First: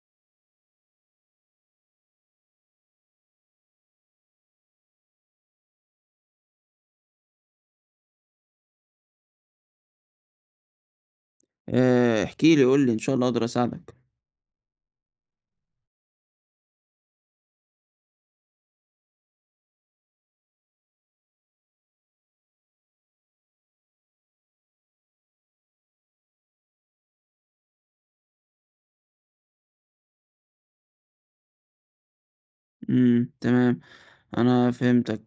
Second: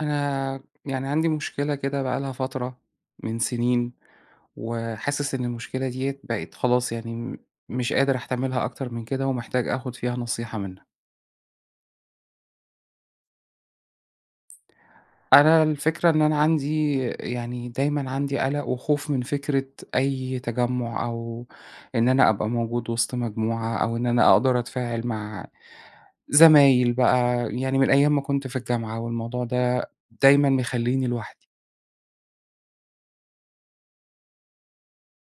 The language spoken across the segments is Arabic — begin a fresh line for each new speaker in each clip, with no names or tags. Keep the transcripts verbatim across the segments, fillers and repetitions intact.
أنا يعني عندي مشكلة كده بقى لها فترة من سنين وحاسس إن المشكلة ديّة بقي خلاص يعني م مش قادر أحتملها أكتر من كده، ومحتاج آخد فيها نصيحة منك.
آآ احكِ لي قل لي، إن شاء الله أقدر أساعدك.
أنا الفكرة إن أنا عندي يعني دايمًا عندي قلق وخوف من فكرة أي تجمّع، أو إن أنا أبقى موجود وسط مجموعة، أو إن أنا أقدر أتفاعل مع زمايل بقى، يعني من أيام ما كنت في الجامعة، والموضوع ده دايمًا مخليني لوحدي.
إمم، تمام، أنا فهمتك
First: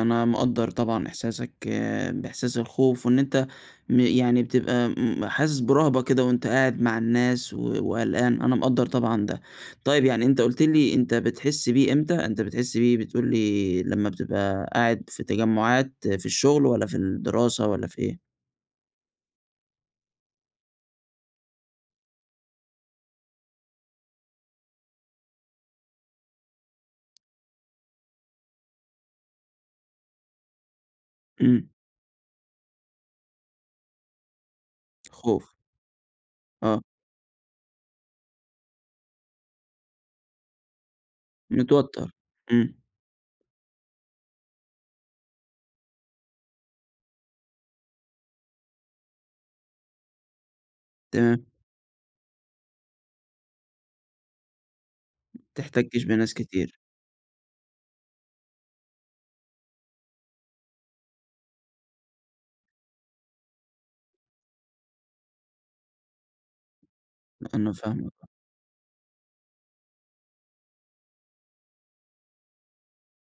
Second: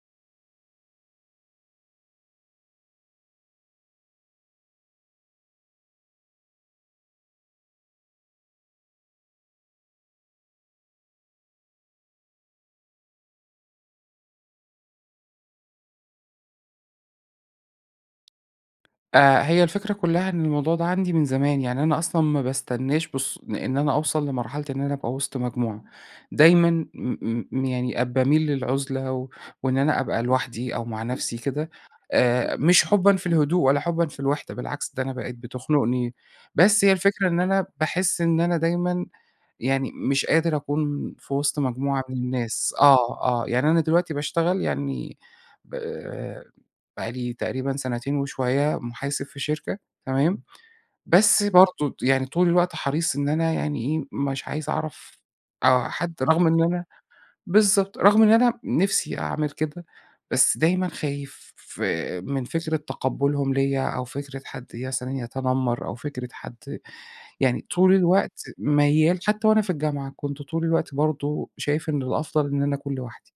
أنا مقدّر طبعًا إحساسك آآ بإحساس الخوف، وإن أنت م يعني بتبقى م حاسس برهبة كده وأنت قاعد مع الناس و وقلقان أنا مقدّر طبعًا ده. طيب يعني أنت قلت لي أنت بتحس بيه إمتى؟ أنت بتحس بيه بتقول لي لما بتبقى قاعد في تجمعات في الشغل، والّا في الدراسة والّا في إيه؟
آآ هي الفكرة كلها إن الموضوع ده عندي من زمان، يعني أنا أصلًا ما باستناش بالص لإن أنا أوصل لمرحلة إن أنا أبقى وسط مجموعة، دايمًا م م يعني آآ باميل للعزلة و وإن أنا أبقى لوحدي، أو مع نفسي
إمم.
كده، آآ مش حُبًا في الهدوء ولا حُبًا في الوحدة، بالعكس ده أنا بقيت
خوف.
بتخنقني.
آه.
بس هي الفكرة إن أنا باحس إن أنا دايمًا يعني مش قادر أكون في وسط مجموعة
متوتر.
من الناس
إمم.
آه، آه، يعني أنا دلوقتي باشتغل يعني ب بقى لي تقريبًا سنتين وشوية محاسب في شركة تمام؟ بس
تمام.
برضو يعني طول الوقت حريص إن أنا يعني إيه، مش عايز أعرف
ما
آه،
بتحتكش
حد
بناس
رغم إن
كتير.
أنا بالضبط، رغم إن أنا نفسي أعمل كده، بس دايمًا خايف آآ من فكرة تقبُّلهم ليّا، أو فكرة حد مثلًا يتنمر، أو فكرة حد يعني
أنا
طول
فاهمك، آه.
الوقت ميّال حتى وأنا في الجامعة كنت طول الوقت برضو شايف إن الأفضل إن أنا أكون لوحدي.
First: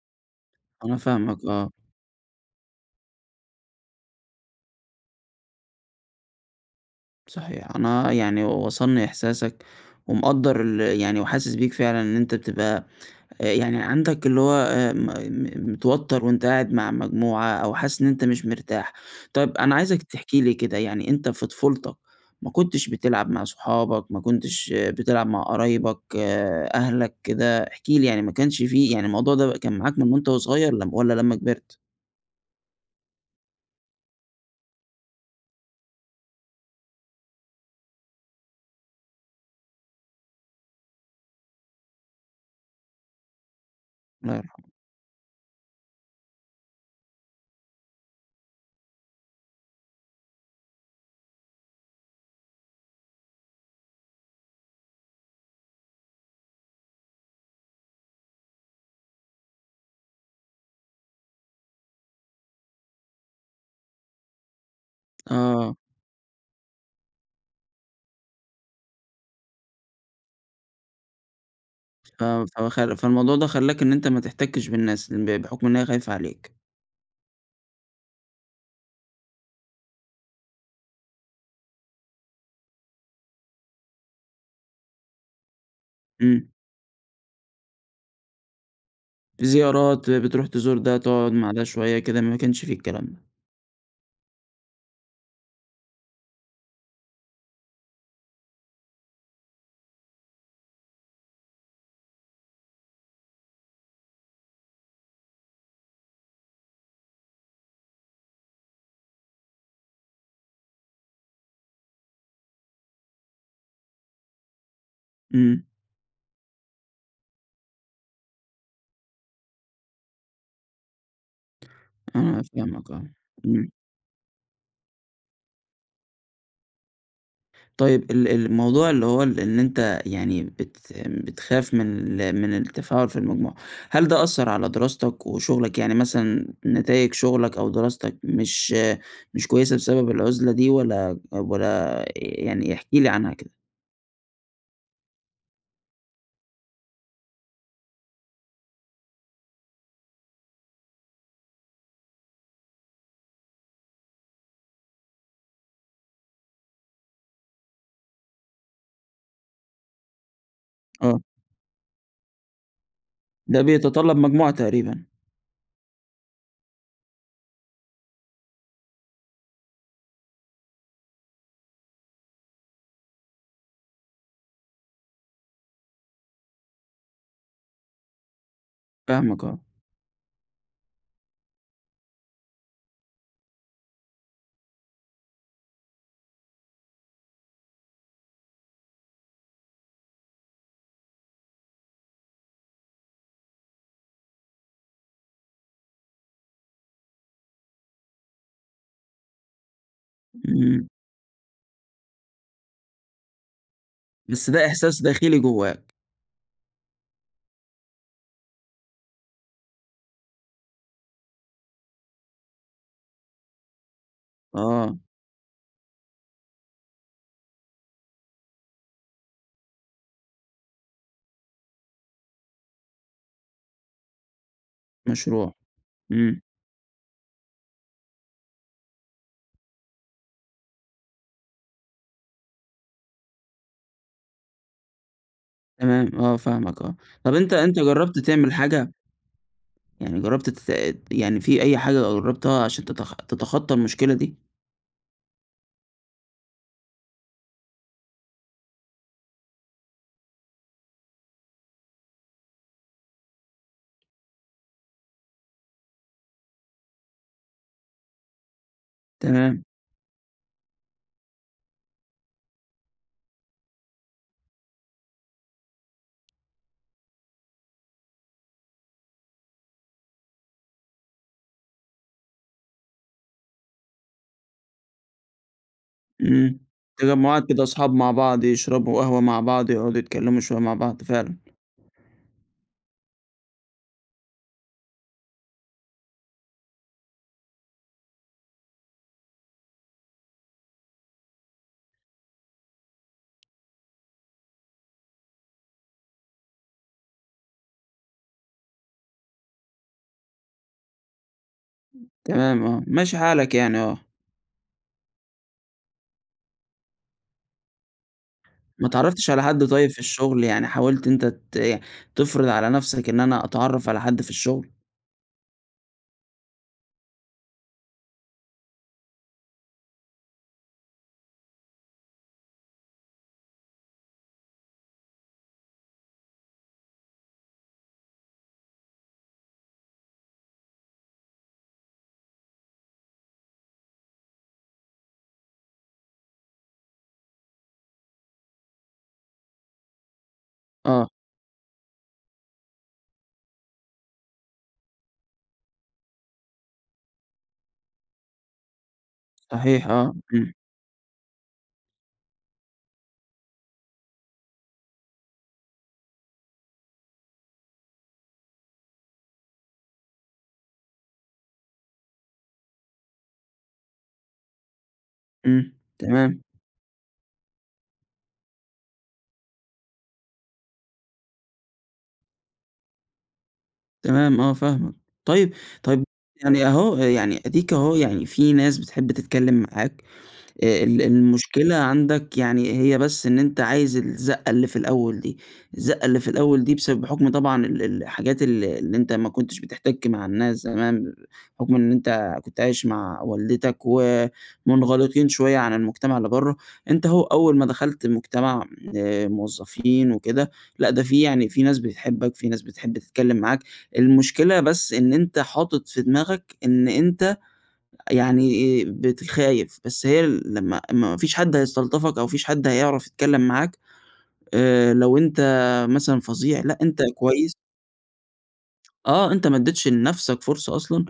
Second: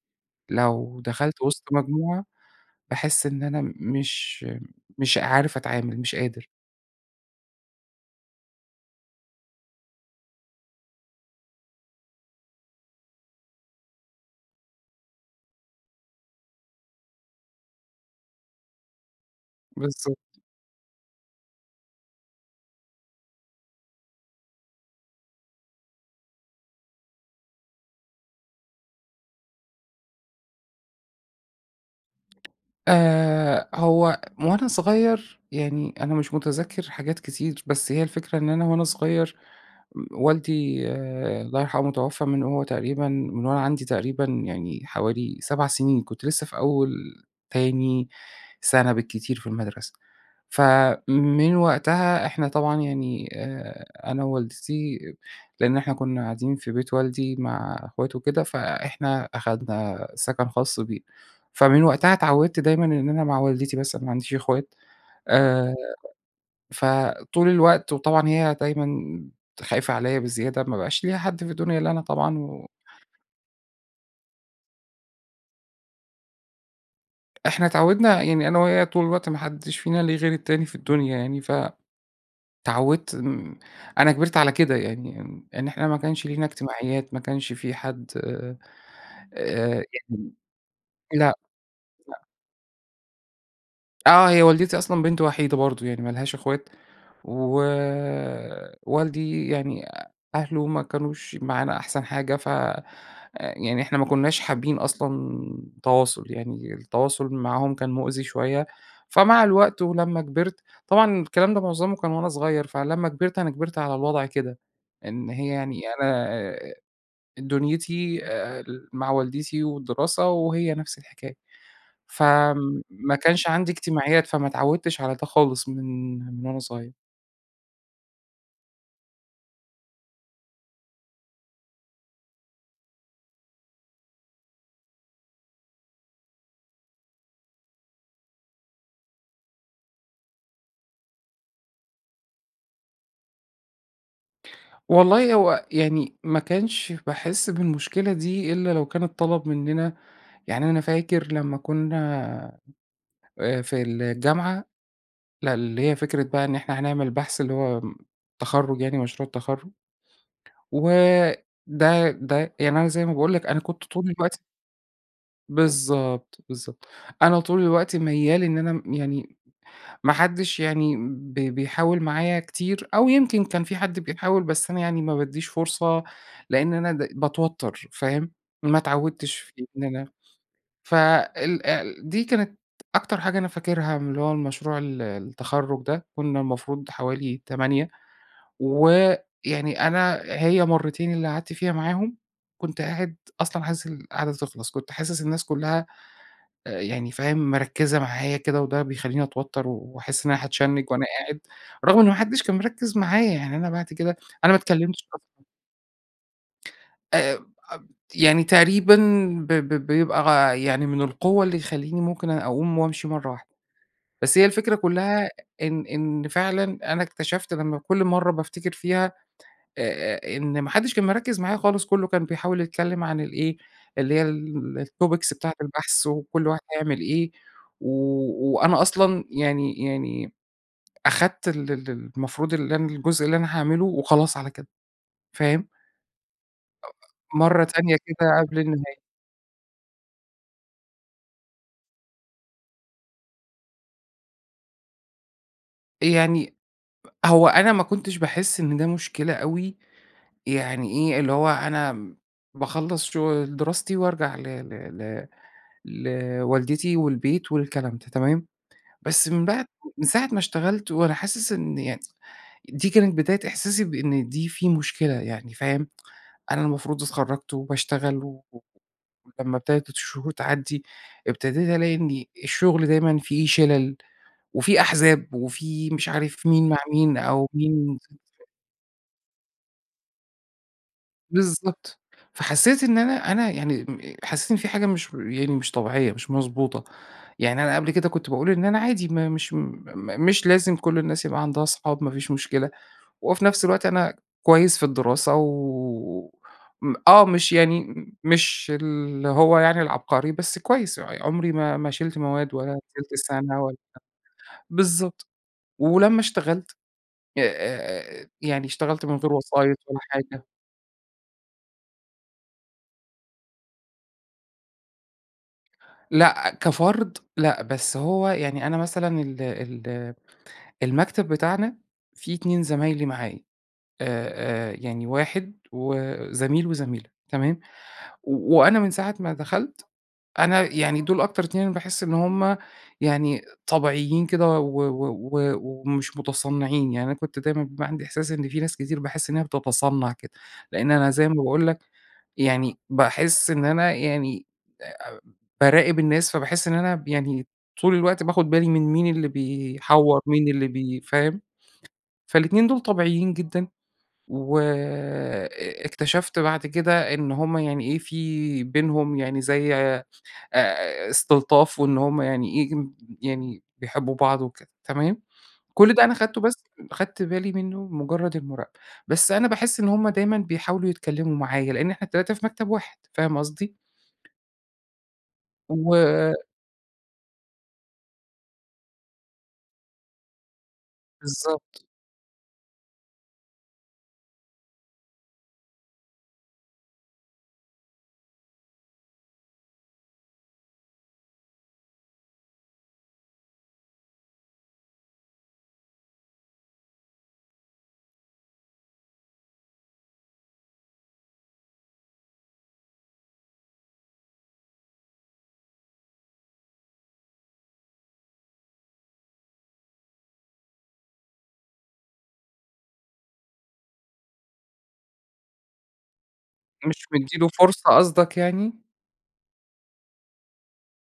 أنا
لو
فاهمك
دخلت وسط
آه.
مجموعة، باحس إن أنا مش مش عارف أتعامل مش قادر.
صحيح، أنا يعني وصلني إحساسك، ومقدر ال يعني وحاسس بيك فعلًا إن أنت بتبقى آآ، يعني عندك اللي هو آآ م م متوتر وأنت قاعد مع مجموعة أو حاسس إن أنت مش مرتاح. طيب، أنا عايزك
بالضبط.
تحكي لي كده يعني، أنت في طفولتك ما كنتش بتلعب مع صحابك؟ ما كنتش بتلعب مع قرايبك، أهلك؟ كده، احكِ لي يعني، ما كانش في يعني الموضوع ده بقي كان معاك من وأنت وصغير، والّا لمّا كبرت؟
آآ، هو وأنا صغير يعني أنا مش متذكر حاجات كتير، بس هي الفكرة إن أنا وأنا صغير م والدي الله يرحمه، توفى من وهو تقريبًا من وأنا عندي تقريبًا
الله يرحمه.
يعني حوالي سبع سنين. كُنت لسه في أول، تاني سنة بالكتير في المدرسة. فَمن وقتها إحنا طبعًا يعني آآ، أنا ووالدتي لأن إحنا كُنا قاعدين في بيت والدي مع أخواته وكده، فإحنا أخدنا سكن خاص بينا، فمن وقتها أتعودت دايمًا إن أنا مع والدتي بس، أنا ما عنديش أخوات
آه.
آآ، فطول الوقت وطبعًا هي دايمًا خايفة عليا بزيادة، ما بقاش ليها حد في الدنيا إلا أنا طبعًا
آه،
و
فهو خل فالموضوع ده خلّاك إن أنت ما تحتكش بالناس ب بحكم إنها خايفة عليك.
إحنا اتعودنا يعني أنا وهي طول الوقت ما حدش فينا له غير التاني في الدنيا يعني، فَ اتعودت أنا كبرت على كده يعني، يعني إن إحنا ما كانش لينا
إمم.
اجتماعيات، ما كانش في حد آآ،
زيارات،
يعني
بتروح تزور ده تقعد
لأ،
مع ده شوية كده،
لأ.
ما كانش في الكلام ده.
آه، هي والدتي أصلًا بنت وحيدة برضو يعني ما لهاش أخوات ووالدي يعني أهله ما كانوش معانا أحسن حاجة، فيعني إحنا ما كناش حابين أصلًا تواصل، يعني التواصل معاهم كان مؤذي شوية، فمع الوقت ولما كبرت طبعًا الكلام ده معظمه كان وأنا صغير، فلما كبرت أنا كبرت على الوضع كده إن هي
إمم.
يعني أنا دنيتي آآ، مع والدتي والدراسة، وهي نفس الحكاية.
أنا فاهمك، آه،
فَما كانش
امم.
عندي اجتماعيات فما اتعودتش على ده خالص من من وأنا صغير.
طيب ال ال الموضوع اللي هو إن أنت يعني بت بتخاف من ال من التفاعل في المجموعة، هل ده أثّر على دراستك وشغلك يعني مثلًا نتايج شغلك، أو دراستك مش مش كويسة بسبب العزلة دي؟ والّا والّا يعني احكِ لي عنها كده.
والله هو يعني، ما كانش باحس بالمشكلة دي إلّا لو كان اتطلب مننا، يعني أنا فاكر لما كنا، آآ في الجامعة، لأ اللي هي فكرة بقى إن إحنا هنعمل بحث اللي هو امم، تَخرُّج يعني مشروع التَخرُّج.
آه.
وده ده يعني أنا زي ما باقول لك أنا
ده
كنت طول
بيتطلّب
الوقت
مجموعة تقريبًا.
بالضبط بالضبط أنا طول الوقت ميّال إن أنا م يعني ما حدّش يعني ب بيحاول معايا كتير، أو يمكن كان في حد بيحاول بس أنا يعني ما بادّيش فرصة، لإن أنا د باتوتر فاهم؟ ما اتعودتش
فاهمك آه.
في إن أنا ف ال ال دي كانت أكتر حاجة أنا فاكرها من اللي هو المشروع ال التَخرُّج ده، كنا المفروض حوالي تمانية، ويعني أنا هي مرتين اللي قعدت فيها معاهم، كنت قاعد أصلًا عايز القاعدة دي تخلص، كنت حاسس الناس كلها أ يعني فاهم؟ مركّزة معايا كده وده بيخلّيني اتوتر. و واحس إن أنا هاتشنّج
إمم.
وأنا قاعد، رغم إن ما حدّش كان مركّز معايا يعني أنا بعد كده،
بس
أنا ما
ده إحساس
اتكلمتش
داخلي
أصلًا.
جواك.
آآ أ [unintelligible] يعني تقريبًا ب ب بيبقى غ يعني من القوة اللي يخلّيني ممكن أ أقوم وأمشي مرَّة واحدة. بس هي الفكرة
آه.
كلَّها إن إن فعلًا أنا اكتشفت لمّا كُل مرة بافتكر فيها، أ أ إن ما حدِّش كان مركِّز معايا خالص، كله كان بيحاول يتكلِّم عن ال إيه، اللي هي ال الTopics
مشروع.
بتاعة البحث،
آمم.
وكل واحد هيعمل إيه، و وأنا أصلًا يعني يعني أخدت ال ال المفروض اللي أنا الجزء اللي أنا هاعمله وخلاص على كده، فاهم؟
تمام. آه، فاهمك،
[unintelligible]
آه. طيب أنت
مرة
أنت
تانية
جرَّبت
كده
تعمل
قبل
حاجة؟
النهاية.
يعني جربت تت يعني في أي حاجة جربتها عشان تتخ تتخطى المشكلة دي؟
يعني، أ هو أنا ما كنتش باحس إن ده مشكلة أوي، يعني إيه، اللي هو أنا باخلص شغ دراستي وارجع ل ل ل لوالدتي والبيت والكلام ده، تمام، بس من
تمام.
بعد من ساعة ما اشتغلت وأنا حاسس إن يعني، دي كانت بداية إحساسي بإن دي في مشكلة، يعني فاهم، أنا المفروض اتخرَّجت، وباشتغل و و ولمّا إبتدت الشهور تعدّي، إبتديت ألاقي إن الشغل دايمًا في شِلَل، وفي أحزاب وفي مش عارف
آمم.
مين مع مين،
تجمُّعات
أو
كده وأصحاب
مين
مع
ضد
بعض يشربوا قهوة مع بعض، يقعدوا يتكلموا شوية مع بعض، فعلًا.
بالضبط، فحسِّيت إن أنا أنا يعني حسِّيت إن في حاجة مش يعني مش طبيعية، مش مضبوطة، يعني أنا قبل كده كنت باقول إن أنا عادي ما مش م مش لازم كُل الناس يبقى عندها أصحاب، مفيش مشكلة، وفي نفس الوقت أنا كويِّس في الدراسة و م آه مش يعني مش اللي هو يعني العبقري، بس كويِّس، عمري ما ما شِلت مواد
تمام،
ولا
آه.
شِلت
ماشي حالك
سنة ولا
يعني. آه.
بالضبط. ولمّا اشتغلت، [unintelligible] يعني
ما
اشتغلت من
اتعرَّفتش
غير
على حد
وسايِط
طيّب
ولا
في الشغل،
حاجة.
يعني حاولت أنت ت إيه، تفرض على نفسك إن أنا أتعرَّف على حد في الشغل؟
لأ كفرد لأ، بس هو يعني أنا مثلًا ال ال المكتب بتاعنا فيه اتنين زمايلي معايا، آآ، آآ يعني واحد و زميل، وزميلة، تمام؟ و وأنا من ساعة ما دخلت، أنا يعني دول أكتر اتنين أنا باحس إن هم يعني طبيعيين كده، و و و ومش مُتصنّعين. يعني أنا كنت دايمًا بيبقي عندي إحساس إن في ناس كتير، باحس إن هي بتتصنّع كده، لإن
آه.
أنا زي ما باقول لك، يعني باحس إن أنا يعني أ أ باراقب الناس، فباحس إن أنا يعني طول الوقت باخد بالي، من مين اللي
صحيح آه.
بيحوّر، مين
إمم.
اللي بي فاهم؟ فالاتنين دول طبيعيين جدًا، وأ أ اكتشفت بعد كده، إن هم يعني إيه، في بينهم يعني زي آآ استلطاف، وإن هم يعني ييجم يعني بيحبّوا بعض وكده، تمام؟
إمم.
كل ده أنا خدته
تمام.
بس أخدت بالي منّه مُجرّد المراقبة. بس أنا باحس إن هم دايمًا بيحاولوا يتكلّموا معايا، لإن إحنا التلاتة في مكتب واحد، فاهم قصدي؟
تمام، آه فاهمك. طيب طيب
و
يعني أهو، يعني أدِيك أهو يعني في ناس بتحب تتكلّم معاك، آآ ال ال المشكلة
بالضبط.
عندك يعني هي بس إن أنت عايز الزَّقة اللي في الأول دي، الزَّقة اللي في الأول دي بسبب حُكم طبعًا ال ال الحاجات الل اللي أنت ما كنتش بِتِحتَك مع الناس زمان، حُكم إن أنت كنت عايش مع والدتك، ومُنغلقين شوية عن المجتمع اللي بره. أنت أهو، أول ما دخلت المجتمع آآ، موظفين وكده، لأ ده في يعني، في ناس بتحبك، في ناس بتحب تتكلّم معاك. المشكلة بس إن أنت حاطط في دماغك، إن أنت يعني إيه، بقيت خايف. بس هي لمّا ما فيش حَد هيستلطفك أو ما فيش حَد هيعرف يتكلّم معاك، آآ، لو أنت مثلًا فظيع، لأ أنت
مش مدّي له
كويس
فرصة قصدك يعني؟
آه، أنت ما أدّيتش لنفسك فرصة أصلًا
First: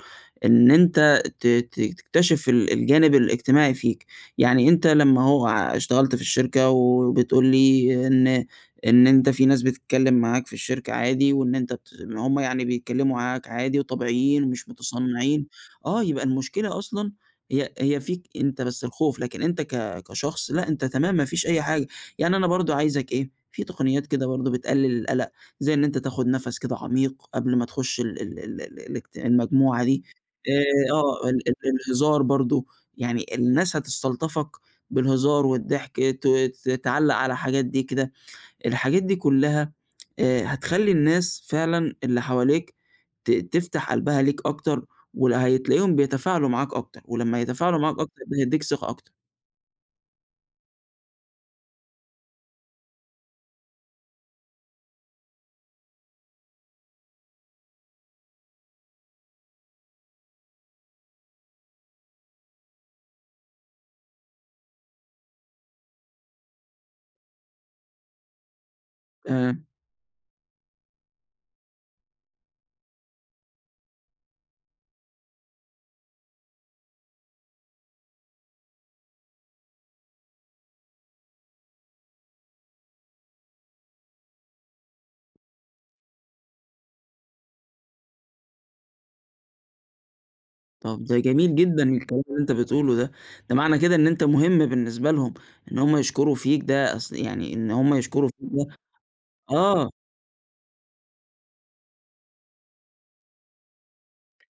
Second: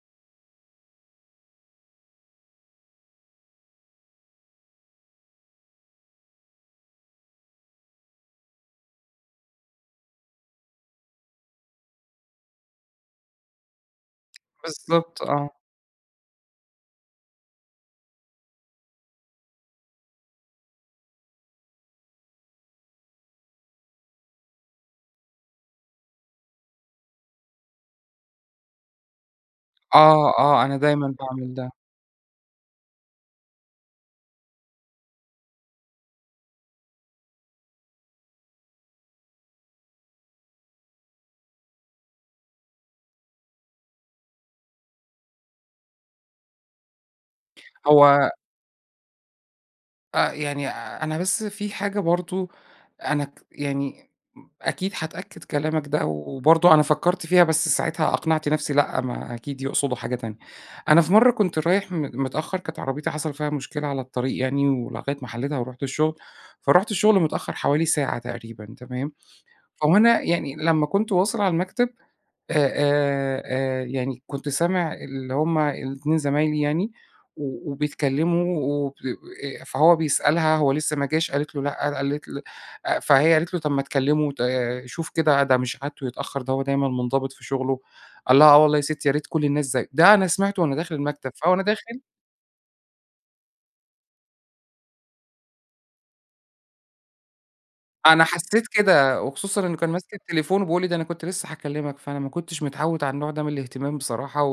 إن أنت ت ت تكتشف ال الجانب الاجتماعي فيك. يعني أنت لمّا أهو اشتغلت في الشركة، وبتقول لي، إن إن أنت في ناس بتتكلّم معاك في الشركة عادي، وإن أنت بت ما هم يعني بيتكلّموا معاك عادي وطبيعيين، ومش
بالضبط،
مُتصنّعين،
آه.
آه، يبقى المشكلة أصلًا هي هي فيك أنت بس الخوف، لكن أنت ك كشخص لأ، أنت تمام ما فيش أي حاجة. يعني أنا برضه عايزك إيه، في تقنيات كده برضه بتقلل القلق، زي إن أنت تاخد نفس كده عميق قبل ما تخُش ال ال ال ال الاجت المجموعة دي،
آه، آه. أنا
آآ،
دايمًا
آه، ال ال
باعمل ده.
الهزار برضه، يعني الناس هتستلطفك بالهزار والضحك، ت ت تعلّق على حاجات دي كده. الحاجات دي كلّها آآ هتخلّي الناس فعلًا اللي حواليك ت تفتح قلبها ليك أكتر، ولا هتلاقيهم بيتفاعلوا معاك أكتر ولمّا يتفاعلوا معاك أكتر،
هو
ده هيدّيك ثقة أكتر.
آه، يعني أنا بس في حاجة برضه أنا ك يعني [unintelligible] أكيد هاتأكّد كلامك ده، وبرضه أنا فكّرت فيها، بس ساعتها أقنعت نفسي لأ، ما أكيد يقصدوا حاجة تانية. أنا في مرّة كنت رايح م متأخّر، كانت عربيتي حصل فيها مشكلة على الطريق يعني ولغاية ما حَلّيتها، ورُحت الشغل. فرُحت الشغل متأخّر حوالي ساعة تقريبًا تمام،
آآ
هو أنا يعني لمّا كنت واصل على المكتب، أ أ أ يعني كنت سامع اللي هم الاتنين زمايلي يعني، و وبيتكلّموا، وب أ فهو بيسألها، هو لسّه ما جاش قالت له: "لأ." أ قالت ل أ فهي قالت له: "طب ما تكلّمه، وت شوف كده ده مش عادته يتأخّر، ده هو دايمًا مُنضبط في شغله." قال لها: "آه والله يا ستّي، يا ريت كل الناس زيّه." ده أنا سمعته، وأنا داخل
طب ده
المكتب.
جميل
فوأنا داخل
جدًا الكلام اللي أنت بتقوله ده. ده معنى كده، إن أنت مهم بالنسبة لهم. إن هم يشكروا فيك ده أس يعني إن هم
أنا
يشكروا
حسّيت
[unintelligible]
كده، وخصوصًا إنه
آه.
كان ماسك التليفون، وبيقول لي: "ده أنا كنت لسّه هاكلّمك." فأنا ما كنتش متعوّد على النوع ده من الاهتمام بصراحة،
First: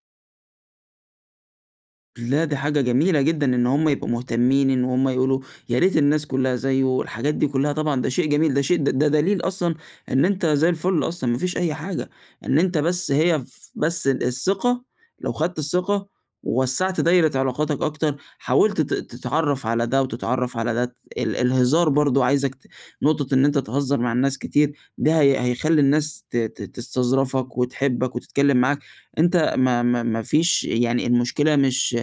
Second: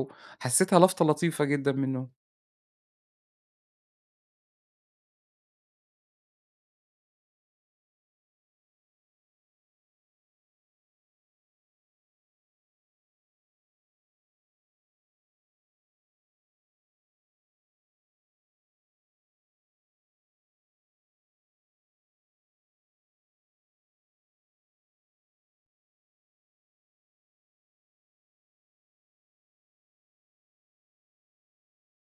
وحسّيتها لَفطَة لطيفة جدًا منّه.
لا، دي حاجة جميلة جدًا، إن هم يبقوا مُهتمّين، إن هُم يقولوا يا ريت الناس كلّها زيُّه، الحاجات دي كلّها طبعًا ده شيء جميل، ده شي ده دليل أصلًا إن أنت زي الفل أصلًا، ما فيش أي حاجة. إن أنت بس هي ف بس ال الثقة، لو خدت الثقة، ووسّعت دايرة علاقاتك أكتر، حاولت ت تتعرّف على ده، وتتعرّف على ده. ت ال الهزار برضه، عايزك ت نقطة إن أنت تهزّر مع الناس كتير ده هي هيخلّي الناس ت ت تستظرفك، وتحبك، وتتكلّم معاك. أنت ما ما ما فيش يعني المشكلة مش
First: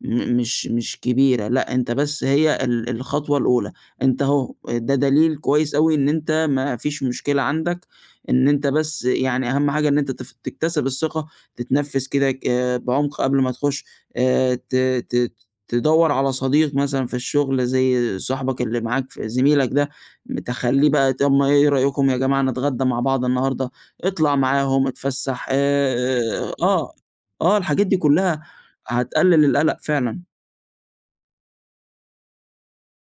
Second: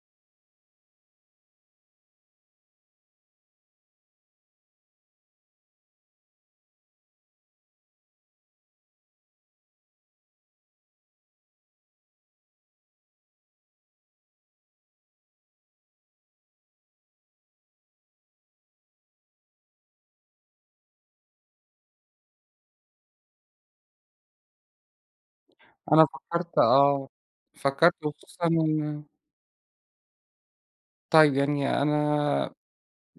م مش مش كبيرة، لأ أنت بس هي ال الخطوة الأولى. أنت أهو، ده دليل كويس أوي، إن أنت ما فيش مشكلة عندك، إن أنت بس يعني أهَم حاجة إن أنت تف تكتسِب الثقة، تتنفس كده ك بعُمق قبل ما تخُش. آآ ت ت ت تدوّر على صديق مثلًا في الشغل زي صاحبك اللي معاك ف زميلك ده. م تخلّيه بقى، طب ما إيه رأيكم يا جماعة نتغدّى مع بعض النهاردة؟ اطلع معاهم، اتفسّح
أنا
آآ
فكّرت
آه،
آه.
آه. الحاجات
فكّرت
دي كلّها،
وخصوصًا إن
هتقلل القَلَق فعلًا.
طيب، يعني أنا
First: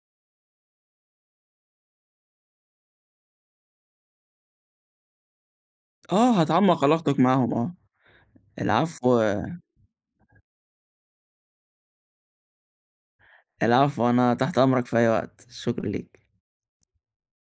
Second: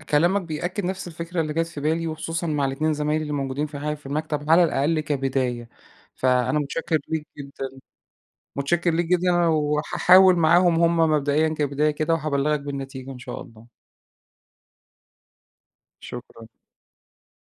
كلامك بيأكّد نفس الفكرة اللي جات في بالي، وخصوصًا مع الاتنين زمايلي اللي موجودين في ح في المكتب على الأقل كبداية.
آه،
فأنا
هتعَمّق
مُتشكّر
علاقتك
ليك
معاهم
جدًا
آه.
مُتشكّر ليك
العفو
جدًا، وهاحاول معاهم هم مبدئيًا كبداية كده، وهابلّغك بالنتيجة إن شاء الله.
العفو. أنا تحت أمرك في أي وقت، شكرًا ليك.
شكرًا.